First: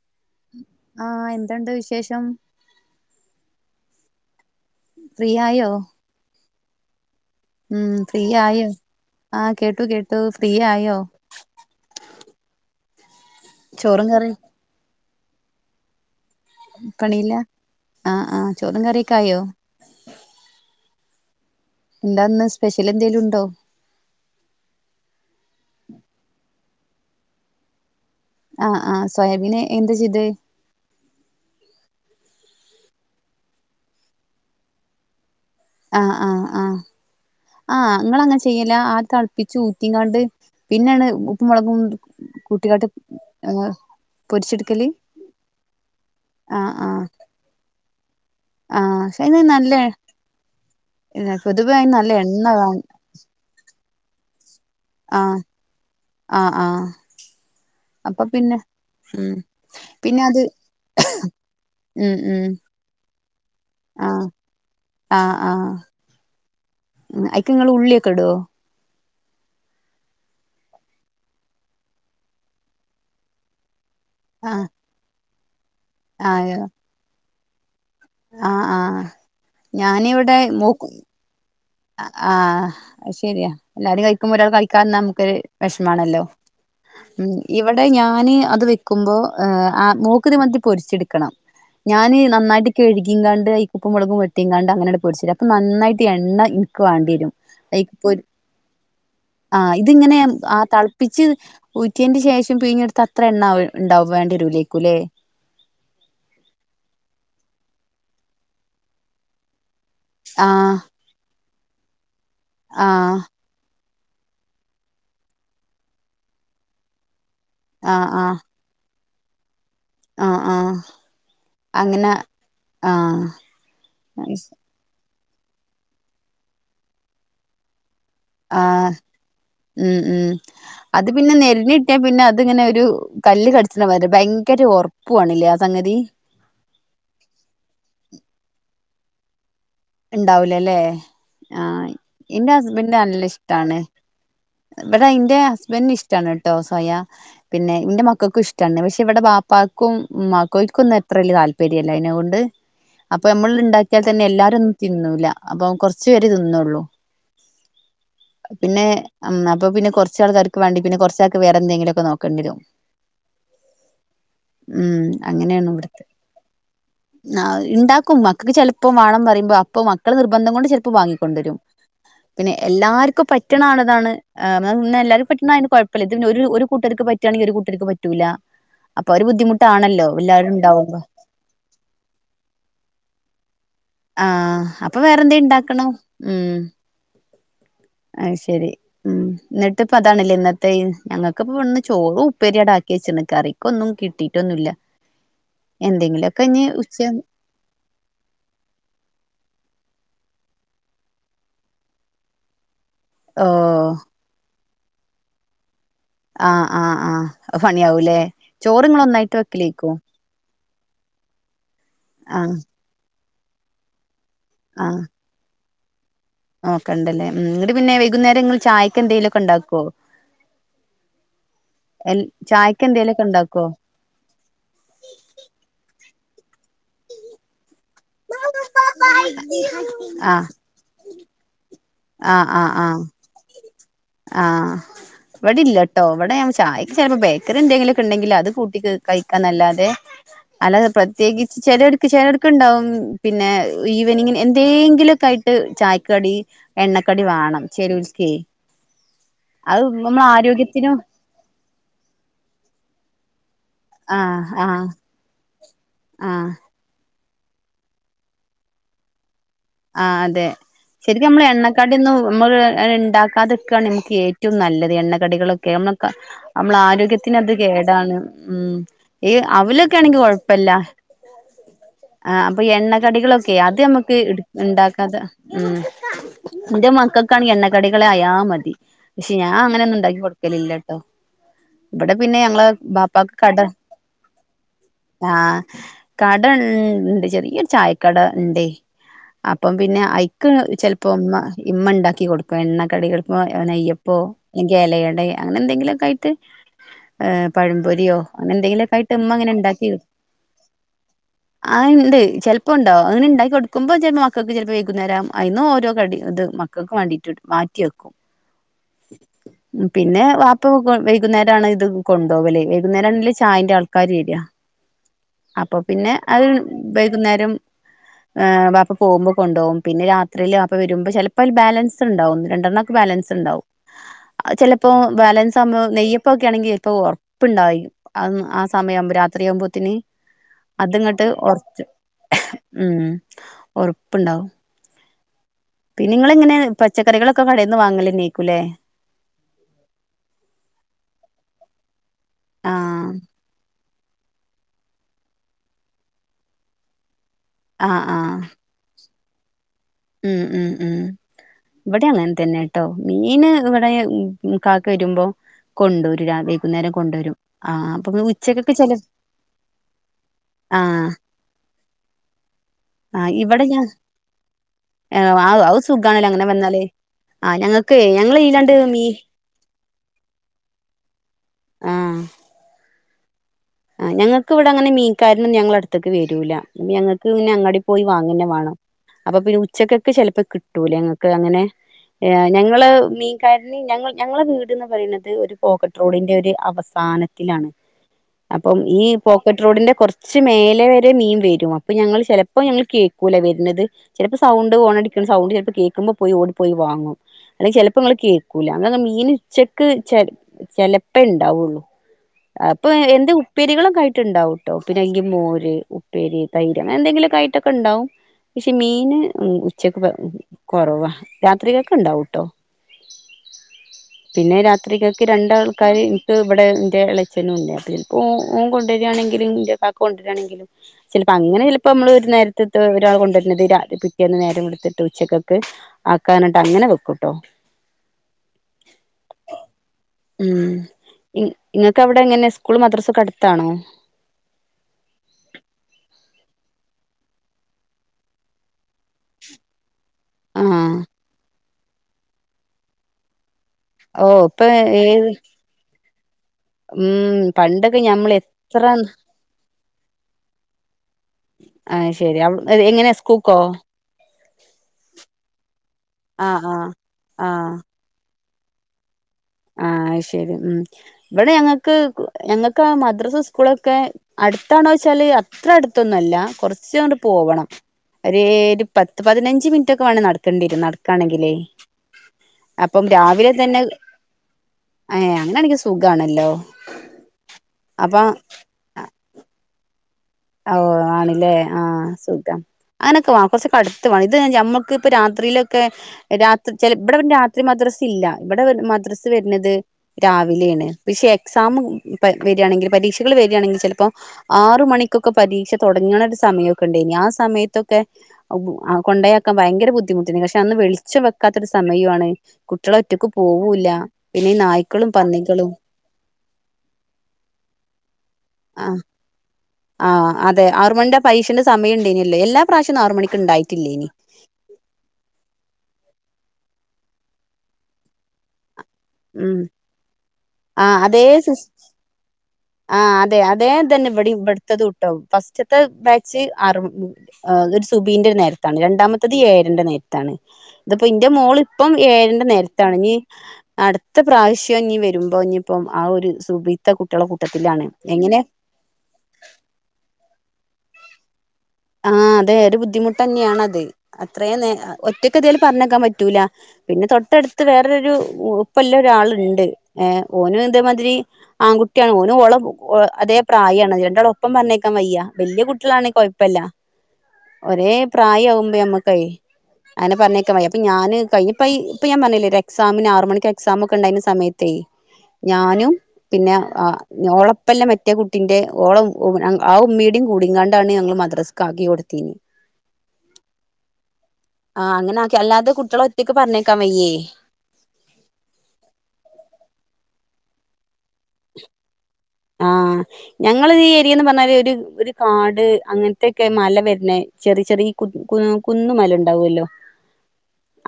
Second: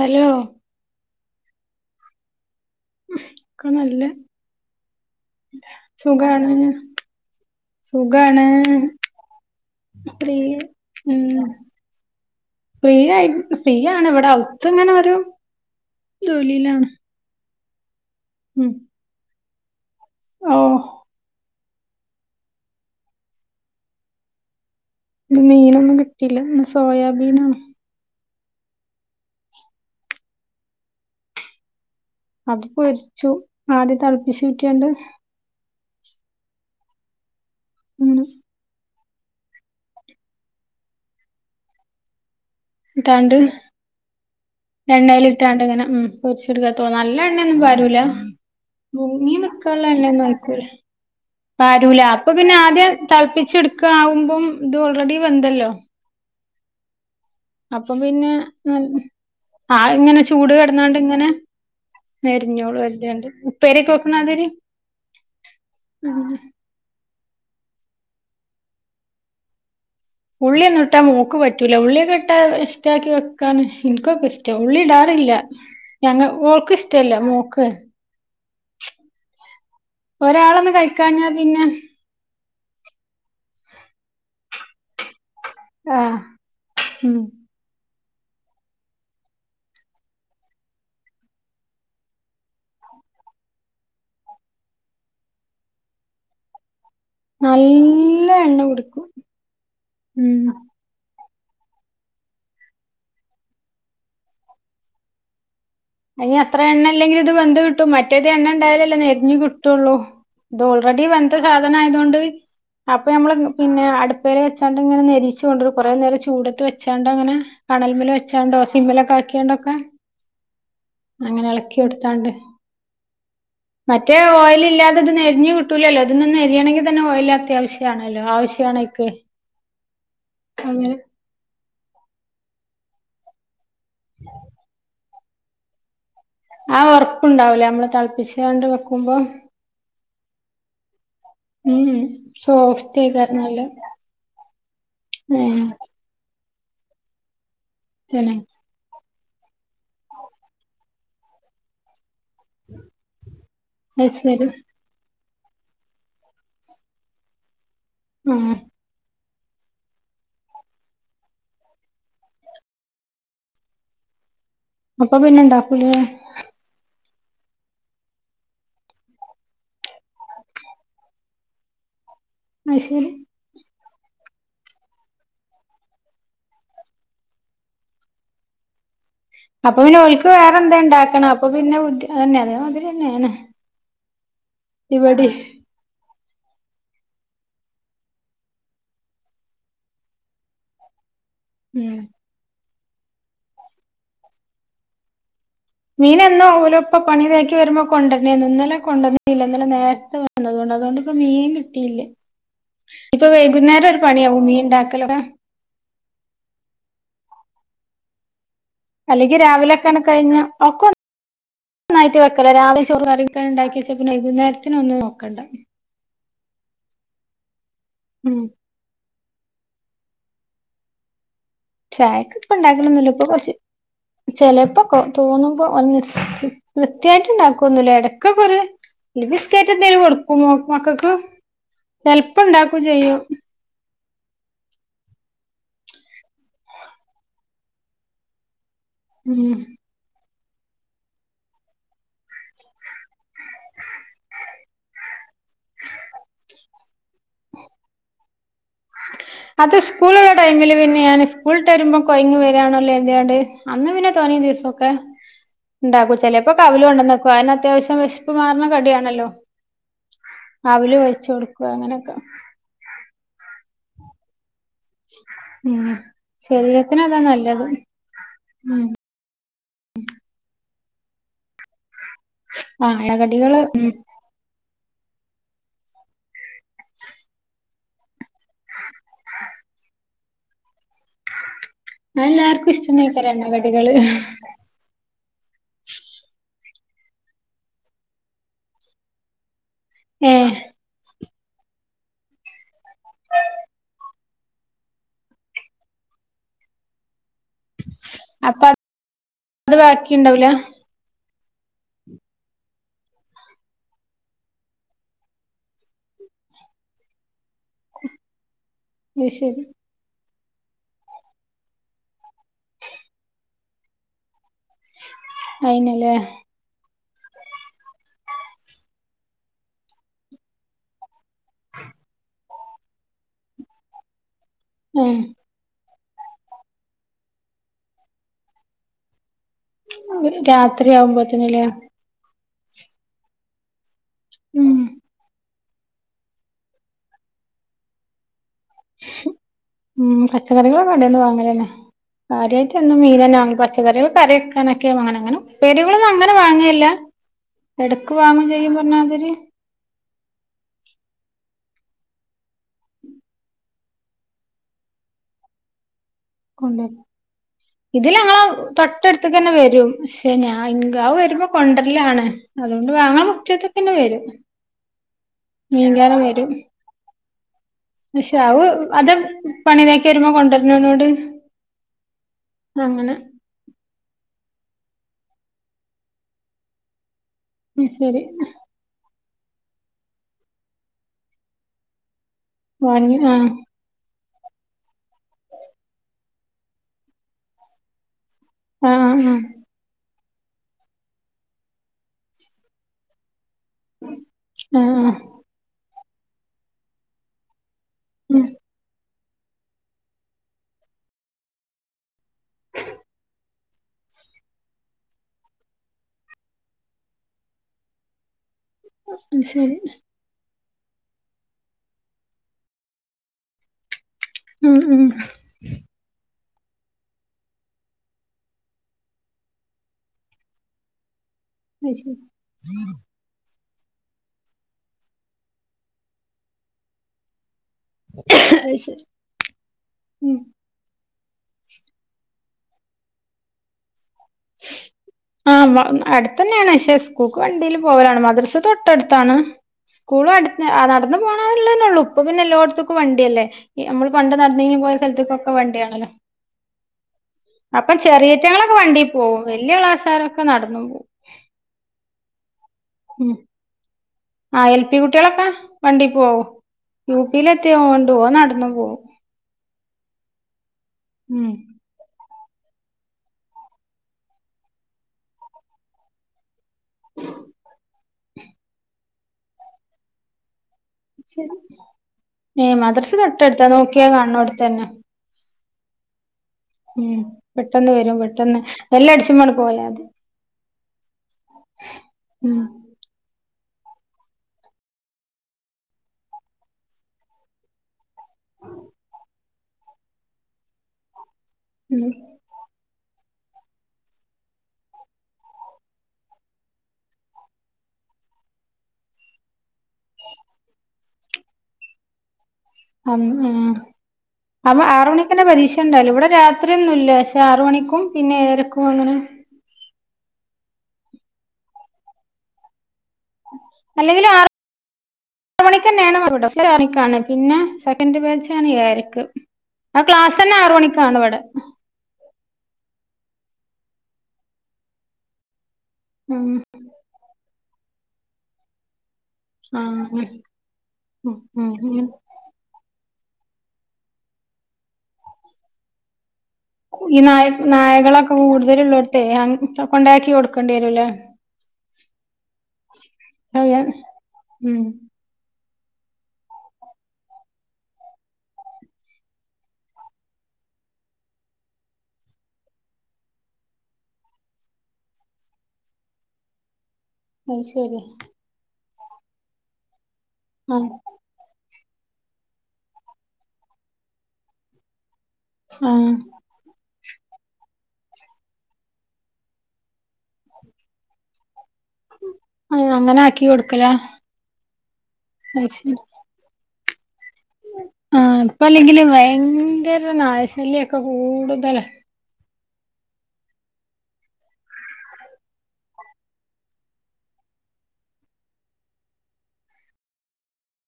Hello ഒക്കെ ആ എന്ത്ണ്ട് വിശേഷം ക്നല്ല ഫ്രീ ആയോ സുഖാണ് ഉം ഫ്രീ സുഖാണ് ആയോ ആ കേട്ടു കേട്ടു ഫ്രീ ആയോ ഉം [unintelligible] ഫ്രീ ആയിണ് ഫ്രീ ചോറും ആണ് കറി വ്ടെ ഔത്ത് ങ്ങനെരു പണിയിലാ ആ ആ ഉം ചോറും കറി യൊക്കെ ആയോ ഓ ന്താന്ന് സ്പെഷ്യൽ എന്തേലും ഉണ്ടോ ന്ന് മീനൊന്നും കിട്ടിയില്ല ഇന്ന് സോയാബീന ആ ആ സോയാബീന് എന്ത് ചൈതേ അത് പൊര്ച്ചു ആദ്യം തളപ്പിച്ചൂറ്റിയാണ്ട് ആ ആ ആ ആ ഉം ങ്ങളങ്ങനെ ചെയ്യലാ ആത് തളപ്പിചൂറ്റിക്കാണ്ട് പിന്നെണ് ഉപ്പും മുളകും ക്ട് ആ എണ്ണയിൽട്ടാണ്ട് ങ്ങനെ പൊര്ച് ആഹ് ട്ക്കാ ആഹ് നല്ല എണ്ണയെന്നും പാരൂല ആഹ് പക്ഷെ മുങ്ങീ അതിന് നല്ല നിക്കാള്ള എണ്ണന്നും അയക്കൂല പൊതുവെ അതിന് പാരൂല നല്ല അപ്പൊ എണ്ണ പിന്നെ വേണം ആദ്യം തളപ്പിച്ചെടുക്കാവുമ്പം ത് ഓൾറെഡി ആഹ് വന്തല്ലോ ആഹ് ആഹ് അപ്പം പിന്നെ ഉം ആ ഇങ്ങനെ പിന്നെ അത് ചൂട് കിടന്നോണ്ട് ഇങ്ങനെ. ഉം ഉം നെരിഞ്ഞോള് വറുത്തെയൊണ്ട് ഉപ്പേരി യൊക്കെ വെക്കുന്ന ആഹ് മതിരി. ആഹ് ആഹ് അയിക്ക് നിങ്ങള് ഉള്ളിയൊക്കെ ഇടുവോ? ഉള്ളിയൊന്നും ഇട്ടാ മോക്ക് പറ്റൂല. ഉള്ളിയൊക്കെ ഇട്ടാ ഇഷ്ടാക്കി വെക്കാണ്. എനിക്കൊക്കെ ഇഷ്ടാ ആഹ് ഉള്ളി ഇടാറില്ല. ഞങ്ങ ആഹ് ഓൾക്ക് ഇഷ്ടല്ലേ മോക്ക്? ആഹ് ആഹ് ഞാനിവിടെ ഒരാളൊന്ന് മോക്ക് കഴിക്കാഞ്ഞാ പിന്നെ? ആഹ് അത്ശരിയാ എല്ലാരും കഴിക്കുമ്പോ ഒരാൾ കഴിക്കാതിരുന്നാ നമുക്കരു ആഹ് വിഷമാണല്ലോ ഉം ഇവിടെ ഞാൻ ഞാന് അത് വെക്കുമ്പോ ആ മോക്ക് തു മന്തി പൊരിച്ചെടുക്കണം. ഞാന് നന്നായിട്ട് കഴുകിയും കൊണ്ട് ഈ ഉപ്പും മുളകും പെരട്ടിയും കൊണ്ട് അങ്ങനെയ പൊരിച്ചെ അപ്പൊ നന്നായിട്ട് എണ്ണ വേണ്ടി വരും നല്ല എണ്ണ കുടിക്കും ആ ഇതിങ്ങനെ ഉം ആ തിളപ്പിച്ച് ഊറ്റിയേൻ്റെ ശേഷം പിഴിഞ്ഞെടുത്ത അത്ര എണ്ണ ഉണ്ടാവോ വേണ്ടിരുലേക്കുംല്ലേ അയിന് എത്രയെണ്ണ ഇല്ലെങ്കിലുമിത് വെന്ത് കിട്ടും. മറ്റേത് എണ്ണണ്ടായാലല്ലെ നെരിഞ്ഞു കി ഇത് ആഹ് ഓൾറെഡി വെന്ത സാധനം ആയത് കൊണ്ട് അപ്പൊ ആഹ് നമ്മള് പിന്നെ അടു പെരെ വെച്ചാണ്ട് ഇങ്ങനെ നരിച്ച കൊണ്ടി കുറേ നേരം ചൂടത്ത് വെച്ചാണ്ട് അങ്ങനെ ആഹ് കണൽമല ആഹ് വെച്ചാണ്ടോ സിമ്മി ലൊക്കെ ആക്കിയാണ്ടൊക്കെ ആഹ് ആഹ്. അങ്ങനെ അങ്ങനെ ഇളക്കിയെടുത്താണ്ട്. ആഹ് അ അത് നെരിഞ്ഞഞ് കിട്ടൂലല്ലോ ഇതൊന്ന് എരിഞ്ഞു കിട്ടൂല്ലല്ലോ ഇതൊന്ന്എരിയണെങ്കിൽ തന്നെ ഓര് അത്യാവശ്യണല്ലോ ആഹ് ആവശ്യണെനിക്ക്. ഉം ഉം അത് പിന്നെ നെരിഞ്ഞി പിന്നെ അതിങ്ങനെ ഒരു കല്ല് കടിച്ച വരെ ഭയങ്കര ഉറപ്പുവാണല്ലേ ആ സംഗതി. ആ ഉറപ്പുണ്ടാവൂല്ലെ നമ്മള് തിളപ്പികച്ചാണ്ട് വെക്കുമ്പോം. ഉണ്ടാവൂലല്ലെ ആഹ് ഉം എന്റെ ഹസ്ബൻഡന്റെ സോഫ്റ്റ് നല്ല ആയിക്കാരം ഇഷ്ടാണ്. ഇവിടെ ഇന്റെ ഏഹ് ഹസ്ബൻഡിന് ഇഷ്ടാണ് കേട്ടോ സോയ. പിന്നെ എന്റെ തന്നെ മക്കൾക്കും ഇഷ്ടാണ്. പക്ഷെ ഇവിടെ ബാപ്പാക്കും ഉമ്മായ്ക്കും അവര് കൊന്നും അത്രലിയ താല്പര്യമല്ല അതിനെണ്ട് അപ്പൊ നമ്മൾ ഉണ്ടാക്കിയാൽ അത് തന്നെ ശരി എല്ലാരും. അപ്പൊ കൊറച്ചു പേരെ തിന്നള്ളൂ. ആഹ് പിന്നെ അന്നെപ്പ പിന്നെ കുറച്ചാൾക്കാർക്ക് വേണ്ടി പിന്നെ കുറച്ചാൾക്ക് വേറെ എന്തെങ്കിലുമൊക്കെ നോക്കങ്കിലും വരു ഉം അപ്പൊ പിന്നെ അങ്ങനെയാണ് ഇണ്ടാക്കൂലേ ഇവിടെ ആ ഉണ്ടാക്കും. മക്കക്ക് ചിലപ്പോം വേണം ന്ന് പറയുമ്പോ അപ്പൊ മക്കളെ നിർബന്ധം കൊണ്ട് ചിലപ്പോ വാങ്ങിക്കൊണ്ടുവരും. പിന്നെ അത് ശരി എല്ലാർക്കും പറ്റണാണ്. എന്താണ്? എല്ലാര്ക്കും പറ്റുന്ന യായതു കൊണ്ട് കുഴപ്പില്ല. ഒരു കൂട്ടർക്ക് പറ്റുകയാണെങ്കിൽ ഒരു കൂട്ടർക്ക് പറ്റൂല്ല. അപ്പൊ പിന്നെ ഒക്ക് വേറെ എന്താ ഉണ്ടാക്കണം. അപ്പൊ പിന്നെ തന്നെ അതേമാതിരി തന്നെയാണ്. ആഹ് അപ്പൊ ഇവടിം വേറെന്ത ഉണ്ടാക്കണോ ഉം. ആ ശരി ഉം എന്നിട്ട്പ്പ അതാണല്ലേ ഇന്നത്തെ ഞങ്ങൾക്ക് ഇടന്ന് ഉം ചോറും ഉപ്പേരി ടെ ആക്കി വെച്ചിണ്. കറിക്കൊന്നും കിട്ടിട്ടൊന്നുമല്ല മീൻ എന്നും ഓളുപ്പ പണിതാക്കി വരുമ്പോ കൊണ്ടരുന്നെയാണ് ഇന്നലെ? കൊണ്ടുവന്നെയില്ല. ഇന്നലെ നേരത്തെ വന്നത് കൊണ്ട്. അതുകൊണ്ടിപ്പ മീൻ കിട്ടിയില്ല. ഇപ്പൊ ഓ വൈകുന്നേരം ഒരു പണിയാവും മീൻ ഉണ്ടാക്കലൊക്കെ? ആഹ് ആഹ് ആഹ് അത് പണിയാവൂല്ലേ? അല്ലെങ്കിൽ രാവിലെയൊക്കെയങ്ട് കഴിഞ്ഞ ഒക്കെ നായിട്ട് വെക്കല ആഹ് രാവിലെ ചോറും കറിയൊക്കെ ഉണ്ടാക്കി വച്ച പിന്നെ ഈ നേരത്തിനൊന്നും നോക്കണ്ട. ഓക്കെ ഉണ്ടല്ലേ? ഉം! പിന്നെ ഉം വൈകുന്നേരം നിങ്ങൾ ചായക്കെന്തേലും? ഉണ്ടാക്കുവോ? ചായക്ക് ഇപ്പ ഉണ്ടാക്കലൊന്നുമില്ല. ഇപ്പൊ കൊറച്ച് ഇണ്ടാക്കോ ചിലപ്പോ തോന്നുമ്പോ ഒന്ന്! നി നിത്യായിട്ട് ഉണ്ടാക്കും. ഒന്നൂല്ല ഇടക്ക് ഒക്കെ ഒരു ബിസ്കറ്റ് എന്തേലും ആഹ് കൊടുക്കുമോ മക്കൾക്ക്? ആഹ്! ആഹ്! ആഹ്! ആഹ്! ഇവിടില്ലട്ടോ ഇവിടെ ഞാൻ ചായയ്ക്ക് ചെലപ്പോ ബേക്കറി എന്തെങ്കിലൊക്കെണ്ടെങ്കില് അത് കൂട്ടി ഉം കഴിക്കാന്നല്ലാതെ. അല്ലതെ പ്രത്യേകിച്ച് ചെലര്ക്ക് ചെലര്ക്ക്ണ്ടാവും പിന്നെ ഈവനിംഗ് എന്തേങ്കിലുക്കെ യിട്ട് ചായ്ക്കടി എണ്ണക്കടി വേണം ചിലോർക്കേ. അത് സ്കൂള്ള്ള ടൈമില് പിന്നെ ഞാന് സ്കൂളിട്ട് വരുമ്പോ കൊയങ്ങി വരാണല്ലേന്തിയാണ്ട് അന്ന് പിന്നെ തോന്നിയ ആഹ് ദിവസൊ ആഹ് ക്കെ ണ്ടാക്കൂ ആഹ് ചെലേപ്പൊക്കെ അവില് കൊണ്ടന്നെക്കും വയറിനു അത്യാവശ്യം വെശ്പ്പ് മാറ്ണ കടിയാണല്ലോ? ആഹ് അതെ അവല് ശരിക്കും കൊഴച്ച് നമ്മള് കൊടുക്കും എണ്ണക്കടിയൊന്നും അങ്ങനൊക്കെ മ്മള് അങ്ങനെ ണ്ടാക്കാതൊക്കാണ് മ്മക്കേറ്റ ഏറ്റവും നല്ലത് എണ്ണ കടികളൊക്കെ ഉം നമ്മക്ക് നമ്മള് ശരീരത്തിന് അതാ ആരോഗ്യത്തിന് അത് നല്ലത് കേടാണ് ഉം ഈ അവലൊക്കെണെങ്കി കൊയപ്പല്ല ആ അപ്പൊ ആ എണ്ണ കടികളൊക്കെ എണ്ണക്കടികള് അത് ഉം ഞമ്മക്ക് ണ്ടാക്കാതെ ഉം ന്റെ മക്കക്കാണെങ്കി എണ്ണക്കടികളായാ മതി പക്ഷെ ഞാൻ അങ്ങനെ ഒന്നും ഒണ്ടാക്കി കൊടുക്കില് ഇല്ലട്ടോ ഇവടെ അത് പിന്നെ ഞങ്ങള് എല്ലാർക്കും ഇഷ്ടന്നേക്കാരം ബാപ്പാക്ക് കട എണ്ണക്കടികള് ആഹ് കടണ്ട് ചെറിയ ചായക്കട ഇണ്ടേ അപ്പം പിന്നെ ഐക്ക് ഏഹ് ചെലപ്പോ ഉമ്മ ഇമ്മ ഉണ്ടാക്കി കൊടുക്കും. എണ്ണക്കടികൾ നെയ്യപ്പോ, അല്ലെങ്ക ഇലയട, അങ്ങനെ എന്തെങ്കിലുമൊക്കെ ആയിട്ട്. ഏഹ് പഴം പൊരിയോ അങ്ങനെ അപ്പ എന്തെങ്കിലുമൊക്കായിട്ട് ഇമ്മ അങ്ങനെ അത് ണ്ടാക്കി ബാക്കി ഉണ്ടാവൂല അത് ആഹ് ഉണ്ട് ചെിലപ്പോ ഉണ്ടോ അങ്ങനെ ഉണ്ടാക്കി കൊടുക്കുമ്പോ ച മക്കൾക്ക് ചിലപ്പോ വൈകുന്നേരം. അയിന് ഓരോ കടി അത് മക്കൾക്ക് വേണ്ടിണ്ട്. മാറ്റി വെക്കും ശരി പിന്നെ ഇപ്പൊ വൈകുന്നേരം ആണ് ഇത് കൊണ്ടോവല്ല്. വൈകുന്നേരം ആണ് ചായന്റെ ആൾക്കാര് വര. അപ്പൊ അയിനല്ലേ പിന്നെ അത് വൈകുന്നേരം. വപ്പ പോമ്പോ കൊണ്ടോകും പിന്നെ രാത്രില് അപ്പോ വരുമ്പോ ചെലപ്പോ അല് ബാലൻസ് ഇണ്ടാവും ഒന്ന് രണ്ടെണ്ണംമക്കെ ബാലൻസ് ണ്ടാവും ചെലപ്പോ ഉം ബാലൻസ് ആവുമ്പോ നെയ്യ ഇപ്പൊക്കെ ആണെങ്കിൽ ഇപ്പൊ ഉറപ്പുണ്ടായി ആ സമയം രാ രത്രിയാമ്പൂത്തിന് രാത്രി അത് ഇങ്ങോട്ട് ആവുമ്പോത്തിനല്ലേ ഉറച്ച്. ഉം ഒറപ്പുണ്ടാവും ഉം പിന്നെ നിങ്ങ ഇങ്ങനെ പച്ചക്കറികളൊക്കെ കടൽന്ന്. വാങ്ങലെന്നേക്കൂലേ? ഉം പച്ചക്കറികളും കണ്ടന്ന് വാങ്ങല് തന്നെ കാര്യായിട്ട് ഒും ആഹ് മീന നെ പ കറി വെക്കാൻ ഒക്കെ വഞല് ഉപേരികൾ ഒന്നും അങ്ങനെ അങ്ങനെ വാങ്ങിലില്ല ആഹ് ഇടക്ക് ആഹ് [unintelligible] മണാതി ഉം ഉം ഉം ഇവിടെ അങ്ങനെ തന്നെ കേട്ടോ മീന് ഇവിടെ കാക്ക വരുമ്പോ കൊണ്ടുവരും. വൈകുന്നേരം [unintelligible] കൊണ്ടുവരും ആഹ് അപ്പൊ ഇതിലങ്ങളെ ഉച്ചക്കൊക്കെ ചെല തൊട്ടടുത്ത തന്നെ വരും പഷേ ഞാ ആഹ് വരുമ്പോ കൊണ്ടരല്ലാണ്. അതുകൊണ്ട് വാങ്ങ ആഹ് ഇവിടെ ഞാൻ മുറ്റത്തെക്ക്യന്നെ വരും അത് മീങ്കാരൻ സുഖാണല്ലോ അങ്ങനെ വരും വന്നാല് ആ ഞങ്ങക്ക് പഷേ ഞങ്ങള് അവ് ഈലാണ്ട് മീ അത് പണിതൊക്കെ വരുമ്പോ കൊണ്ടുവരുന്നനോട് അങ്ങനെ ആ ഞങ്ങക്ക് ഇവിടെ അങ്ങനെ മിക്കാരനും ഞങ്ങ അടുത്തേക്ക് വരൂല്ല ആപ ഞങ്ങക്ക്. ഇന്നെ അങ്ങാടി പോയി ശരി വാങ്ങുന്നെ വേണം. അപ്പൊ പിന്നെ ഉച്ചക്കൊക്ക് ചെിലപ്പോ കിട്ടൂല ങ്ങക്ക് അങ്ങനെ. ഞങ്ങള്ൾ വാങ്ങി ആ മീൻ കാര്ന് ഞങ്ങൾ ഞങ്ങളെ വീട്ന്ന് പറയുന്നത്. ഒരു പോക്കറ്റ്റോഡിന്റെ ഒരു അവസാനത്തിലാണ്. അപ്പം ആ ഈ ആ പോക്കറ്റ് റോഡിന്റെ കുറച്ച് കുറച്ച് മേലെ വരെ മീൻ വരും. അപ്പൊ ഞങ്ങൾ ചിലപ്പോ ഞങ്ങൾ കേൾക്കൂല വര നട് ചിലപ്പോ സൗണ്ട് ആ ആ ആ ഓണടിക്കണ സൗണ്ട് ചിലപ്പോ കേൾക്കുമ്പോ പോയി ഓടി പോയി വാങ്ങും. അല്ലെ ചെലപ്പോ ഇങ്ങള് ഉം കേക്കൂല്ല അങ്ങങ്ങ് മീന് ഉച്ചക്ക് ച ചെിലപ്പ ഉണ്ടാവുള്ളൂ. അപ്പൊ എ ഉപ്പേരികളും കയിട്ട്ണ്ടാവുംട്ടോ പിന്നെങ്കി മോര്, ഉപ്പേരി, തൈര്, അങ്ങനെ എന്തെങ്കിലും. കയിട്ടൊക്കെ ഉണ്ടാവും. പക്ഷെ മീന് അത് ശരി ഉച്ചക്ക്. കൊറവാ രാത്രിക്കക്ക് ഉണ്ടാവും പിന്നെ ഉം ഉം രാത്രിക്കക്ക് രണ്ടാൾക്കാര് ഇൻക്ക് ഇവിടെന്റെ എളേച്ചനും ഇല്ലേ ഓ ഓൻ കൊണ്ടുവരികയാണെങ്കിലും എന്റെ കാക്കു കൊണ്ടുവരികയാണെങ്കിലും ചിലപ്പൊ അങ്ങനെ ചിലപ്പോ അത് നമ്മള് ശരി ഒരു നേരത്തെത് ഒരാള് കൊണ്ടുവര്നത് രാ പിറ്റേന്ന് നേരം വെളുത്തിട്ട് ഉച്ചക്കക്ക്‌ ആക്കാന് അങ്ങനെ വെക്കുംട്ടോ അത് ശരി ഉം ഇങ്ങക്ക് അവിടെ എങ്ങനെ സ്കൂൾ മദ്രസ ഒക്കെ അടുത്താണോ ആഹ് അടുത്തന്നെയാണ് പക്ഷെ സ്കൂൾക്ക് വണ്ടീല് പോവലാണ് മദ്രസ് തൊട്ട് തൊട്ടടുത്താണ്. സ്കൂളും അടുത്ത് ആഹ് നടന്ന് പോണോനുള്ളതന്നെയുള്ളൂ ഇപ്പ പിന്നെ എല്ലോടത്തക്കും വണ്ടി അല്ലേ ഈ നമ്മള് ഓ പണ്ട് ഇപ്പൊ നടന്നെനു പോയ ഏത് സ്ഥലത്ത്ക്കൊക്കെ വണ്ടിയാണല്ലോ ഉം അപ്പം പണ്ടൊക്കെ ഞമ്മൾ ചെറിയേറ്റങ്ങളൊക്കെ എത്ര വണ്ടി പോവും വല്യ ക്ലാസരൊക്കെ നടന്നും പോവും അത് ശരി എങ്ങനെയാ സ്കൂൾക്കോ ആഹ് എൽ പി കുട്ടികളൊക്കെ വണ്ടീ പോവും ആഹ് ആഹ് യു പിൽ ആഹ് എത്തിയ ഓണ്ട്. ഓന് നടന്ന് പോകും നടന്നും പോകും ആഹ് അയ്ശരി ഉം ഇവിടെ ഞങ്ങൾക്ക് ഞങ്ങൾക്ക് മദ്രസ് സ്കൂളൊക്കെ അടുത്താണോ ചോയ്ച്ചാല് അത്ര അടുത്തൊന്നും അല്ല കുറച്ച് കുറച്ചങ്ങട്ട് പോകണം. ഒരു ഒരു പത്ത് പതിനഞ്ച് മിനിറ്റ് ഒക്കെ വേണം നടക്കേണ്ടിവരും നടക്ക ഏഹ് മദർസ തൊട്ട് രാവിലെ അടുത്താ നോക്കിയാ കാണണോട്ത്തന്നെ അങ്ങനെയാണെങ്കി സുഖാണല്ലോ ഉം പെട്ടെന്ന് വരും അപ്പൊ പെട്ടെന്ന് ബെല്ലടിച്ചുമ്പൺ പോയ മതി ഓ ആണല്ലേ ആഹ് ഉം സുഖം അങ്ങനൊക്കെ വേണം കുറച്ചൊക്കെ അടുത്ത് വേണം. ഇത് ഞമ്മക്ക് ഇപ്പൊ രാത്രിയിലൊക്കെ രാത്രി ചെലപ്പോ ഇവിടെ രാത്രി മദ്രസ് ഇല്ല ഇവിടെ മദ്രസ് വരുന്നത് രാവിലെയാണ് പക്ഷെ എക്സാം ഉം വരികയാണെങ്കിൽ പരീക്ഷകൾ വരികയാണെങ്കിൽ ചിലപ്പോആറു മണിക്ക് ക്കൊക്കെ പരീക്ഷ തുടങ്ങാന് ഒരു സമയൊക്കെണ്ടെയ്നു ആ സമയത്തൊക്കെ കൊണ്ടോയാക്കാൻ ഭയങ്കര ബുദ്ധിമുട്ട് പക്ഷെ അന്ന് വെളിച്ചം വെക്കാത്തരു സമയോം ആണ്. കുട്ടികള് ഒറ്റക്ക് പോവൂല്ല പിന്നെ ഈ അപ്പ ആറ് നായ്ക്കളും മണിക്കന്നെ പന്നികളും പരീക്ഷയുണ്ടല്ലേ ഇവിടെ രാത്രിയൊന്നുല്ല പക്ഷെ ആറ് മണിക്കും പിന്നെ ഏഴര ക്കും ആഹ് അങ്ങനെ ആഹ് അതെ ആറ് മണിന്റെ പരീക്ഷന്റെ സമയം ഉണ്ടേയ്‌നല്ലോ എല്ലാ പ്രാവശ്യ അല്ലെങ്കിലും ആറ് ആറ് മണിക്ക് തന്നെയാ [unintelligible] [unintelligible] പിന്നെ സെക്കൻഡ് ബാച്ചാണ് ഏഴരക്ക് ഉം ആ ക്ലാസ് തന്നെ ആറ് മണിക്കാണ് ഇവിടെ ആഹ് അതെ അതേ ഇതന്നെ ഇവ്ടുത്തതും ട്ടൊ ഫസ്റ്റ് ത്തെ ബാച്ച് ഉം ആറ് മണി ഒരു സുബ്ഹിന്റെ നേരത്താണ് രണ്ടാമത്തെ മറ്റെത് ഏഴരന്റെ ആഹ് അങ്ങനെ നേരത്താണ്. ഇതിപ്പോ ഇന്റെ ഉം മോൾ ഉം ഇപ്പം ഉം ഏഴരന്റെ നേരത്താണ് ഇഞ്ഞി അടുത്ത പ്രാവശ്യം ഇഞ്ഞി വരുമ്പോ ഇഞ്ഞിപ്പം ആ ഒരു സുബ്ഹീത്ത ഈ കുട്ടികളെ കൂട്ട നായ നായകളൊക്കെ കൂടുതലലുള്ളോട്ത്ത് അങ്ങട് കൊണ്ടാക്കി കൊടുക്കേണ്ടി വരൂല്ലേ ആഹ് അതെ ഒരു ബുദ്ധിമുട്ട് തന്നെയാണത് അത്രയും നേ ഉം ഒറ്റക്കതി പറഞ്ഞയക്കാൻ പറ്റൂല. പിന്നെ തൊട്ടടുത്ത് വേറൊരു ഒപ്പല്ല ഒരാളുണ്ട് ഏഹ് ഓന് ഇതേ മാതിരി ആൺകുട്ടിയാണ്. ഓനും ഓളെ അതേ പ്രായാണ്. രണ്ടാളേം ഒപ്പം പറഞ്ഞയക്കാൻ വയ്യ വല്യ കുട്ടികളാണെ കുഴപ്പല്ല. അത് ഒഒരേ ശരി പ്രായാകുമ്പോ നമ്മക്കെയ് അങ്ങനെ പറഞ്ഞയക്കാൻ വയ്യ. അപ്പൊ ആഹ് ഞാന് കൈഞ്ഞ ഇപ്പ ഞാൻ പറഞ്ഞിലെ ഒരു എക്സാമിന് ആറ് മണിക്ക് എക്സാമൊക്കെ ഇണ്ടായിന്ന സമയത്തെയ് സമയത്ത് ഞാനും ആഹ് പിന്നെ ആ ഓളപ്പല്ല മറ്റേ കുട്ടിന്റെ ഓളെ ആ ഉമ്മയുടീം കൂടീങ്ങാണ്ടാണ് ഞങ്ങള് മദ്രസക്ക് ആക്കി കൊടുത്തീന്ന് അങ്ങനെ ആക്കി കൊടുക്കല ആ അങ്ങനെ ആക്കി അല്ലാതെ കുട്ടികള ഒറ്റയ്ക്ക് പറഞ്ഞയക്കാം വയ്യേ ആ അപ്പ അല്ലെങ്കിലും ഭയങ്കര നായശല്യൊക്കെ കൂടുതല ആഹ ഞങ്ങ ഈ ഏരിയന്ന് പറഞ്ഞാല് ഒരു ഒരു കാട് അങ്ങനത്തെൊക്കെ മല വരുന്ന ചെറ ചെറ കുന്നുമല ഉണ്ടാവുമല്ലോ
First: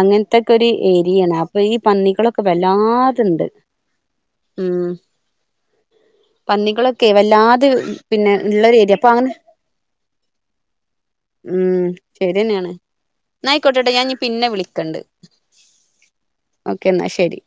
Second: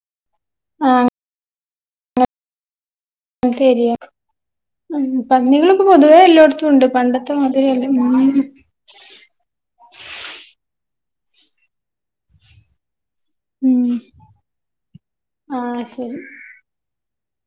അങ്ങ ഇതൊക്ക ഒരു ഏരിയാണ് അപ്പൊ ഈ പന്നികളൊക്കെ വല്ലാ ണ്ട് അങ്ങനത്തെ ഏരിയ ഉം പന്നികളിപ്പോ പൊതുവേ എല്ലായിടത്തും ഉണ്ട് പന്നികളൊക്കെ പണ്ടത്തെ വല്ലാതെ മാതിരിയല്ല പിന്നെ ഉം ഉള്ളൊരു ഏരിയ അപ്പൊ അങ്ങനെ ഉം ശരി തന്നെയാണ് ഉം നയിക്കോട്ടട്ടെ ഞാൻ പിന്നെ വിളിക്കണ്ട് ആഹ് ശരി ഓക്കെ എന്ന എന്നാ ശരി